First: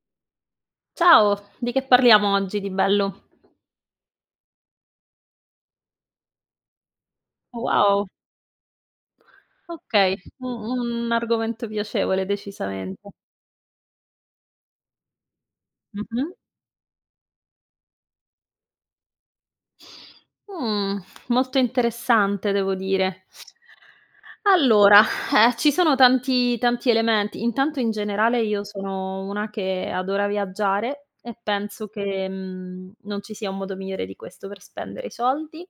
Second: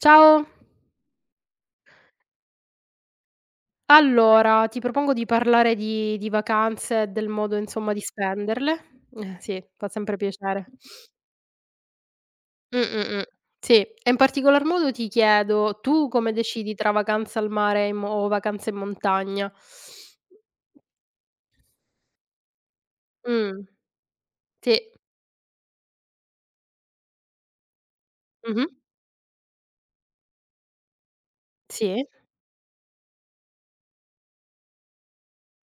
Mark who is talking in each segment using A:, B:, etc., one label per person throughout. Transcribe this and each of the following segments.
A: Ciao.
B: Ciao, di che parliamo oggi di bello?
A: Allora, ti propongo di parlare di di vacanze e del modo insomma di
B: Wow.
A: spenderle. Eh sì, fa sempre
B: Okay, u
A: piacere.
B: un argomento piacevole,
A: Mh,
B: decisamente.
A: mh, mh. Sì, e in particolar modo ti chiedo: tu come
B: Mh-mh.
A: decidi tra vacanza al mare, in mo o vacanza in montagna?
B: Mh, molto interessante devo dire.
A: Mh, sì.
B: Allora, eh, ci sono tanti tanti elementi. Intanto in generale io
A: Mh-mh.
B: sono una che adora viaggiare e penso
A: Sì.
B: che, mhmm, non ci sia un modo migliore di questo per spendere i soldi.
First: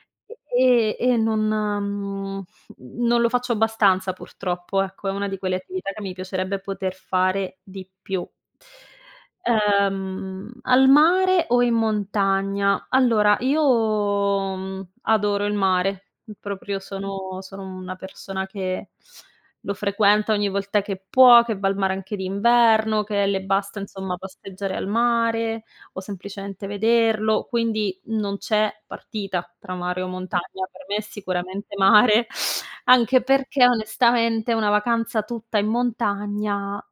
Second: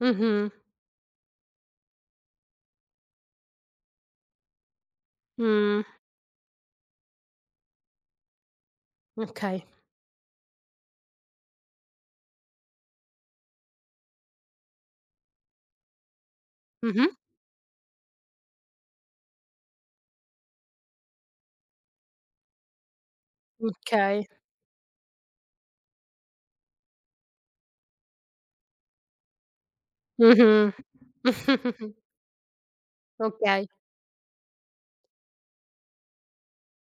A: Mh-mh.
B: E e non mhmm, non lo faccio abbastanza purtroppo, ecco, è una di quelle
A: Mh.
B: attività che mi piacerebbe poter fare di più.
A: Okay.
B: Ehm, al mare o in montagna? Allora, io, mhmm, adoro il mare. Proprio
A: Mh-mh.
B: sono sono una persona che lo frequenta ogni volta che può, che va al mare anche d'inverno, che le basta, insomma,
A: Okay.
B: passeggiare al mare o semplicemente vederlo. Quindi, non c'è partita tra mare o montagna:
A: Mh-mh.
B: per me, è sicuramente mare, anche perché,
A: Okay.
B: onestamente, una vacanza tutta in montagna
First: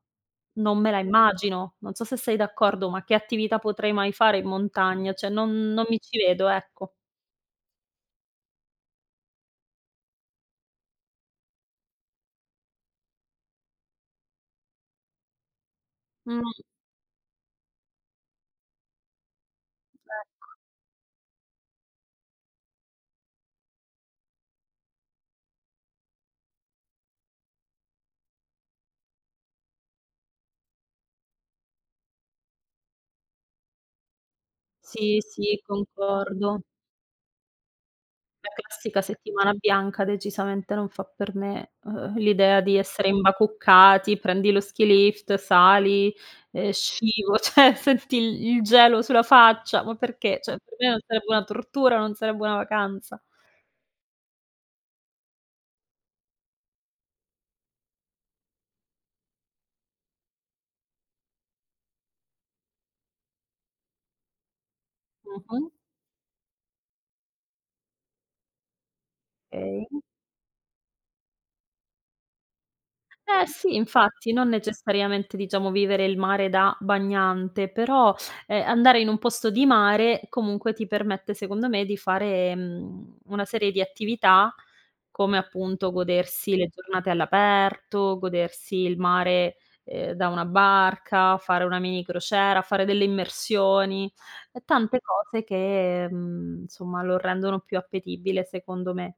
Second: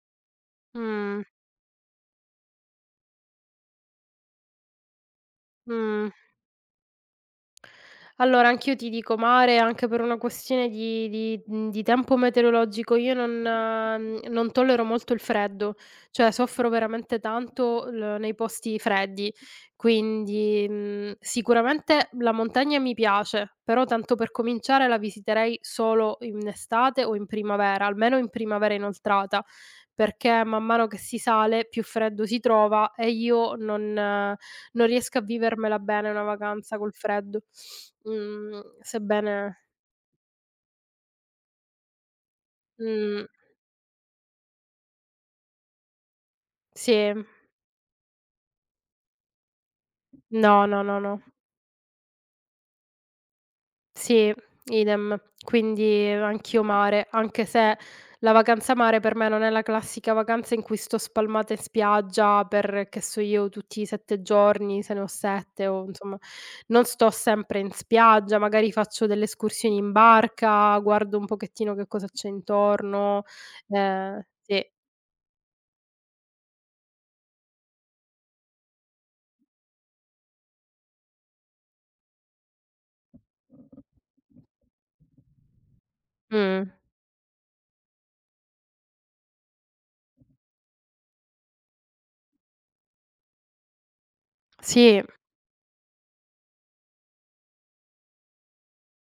B: non me la
A: Mh.
B: immagino. Non so se sei d'accordo, ma che attività potrei mai fare in montagna? Cioè, non non mi
A: Mh.
B: ci vedo, ecco.
A: Allora, anch'io ti dico mare, anche per una questione di di mhmm, di tempo meteorologico. Io non mhmm, non tollero molto il freddo, cioè
B: Mh.
A: soffro veramente tanto l nei posti freddi.
B: Ecco.
A: Quindi, mhmm, sicuramente, la montagna mi piace, però, tanto per cominciare, la visiterei solo in estate o in primavera- almeno in primavera inoltrata- perché, man mano che si sale, più freddo si trova e io non non riesco
B: Sì,
A: a
B: sì,
A: vivermela bene, una
B: concordo.
A: vacanza col freddo.
B: La
A: Mhmm,
B: classica settimana
A: sebbene
B: bianca decisamente non fa per me. Uhm, l'idea di essere
A: Mh.
B: imbacuccati, prendi lo skilift sali, ehm,
A: Sì.
B: scivo cioè, senti il il gelo sulla faccia. Ma perché? Cioè,
A: No,
B: per
A: no,
B: me, non
A: no, no.
B: sarebbe una tortura, non sarebbe una vacanza.
A: Sì, idem. Quindi, anch'io mare, anche se la vacanza mare, per me, non è la classica vacanza in cui sto spalmata in spiaggia per, che so io, tutti i 7 giorni, se ne ho 7
B: Mh-mh.
A: o, insomma, non sto sempre in spiaggia, magari faccio delle escursioni in
B: Okay.
A: barca, guardo un pochettino che cosa c'è intorno.
B: Eh, sì,
A: Ehm
B: infatti. Non
A: sì.
B: necessariamente, diciamo, vivere il mare da bagnante, però, ehm, andare in un posto di mare, comunque, ti permette, secondo me, di fare, mhmm, una serie di attività come, appunto, godersi
A: Mh.
B: le giornate all'aperto, godersi il mare, ehm, da una barca, fare una mini crociera, fare delle immersioni. E tante
A: Sì.
B: cose che, mhmm, insomma, lo rendono più appetibile, secondo me.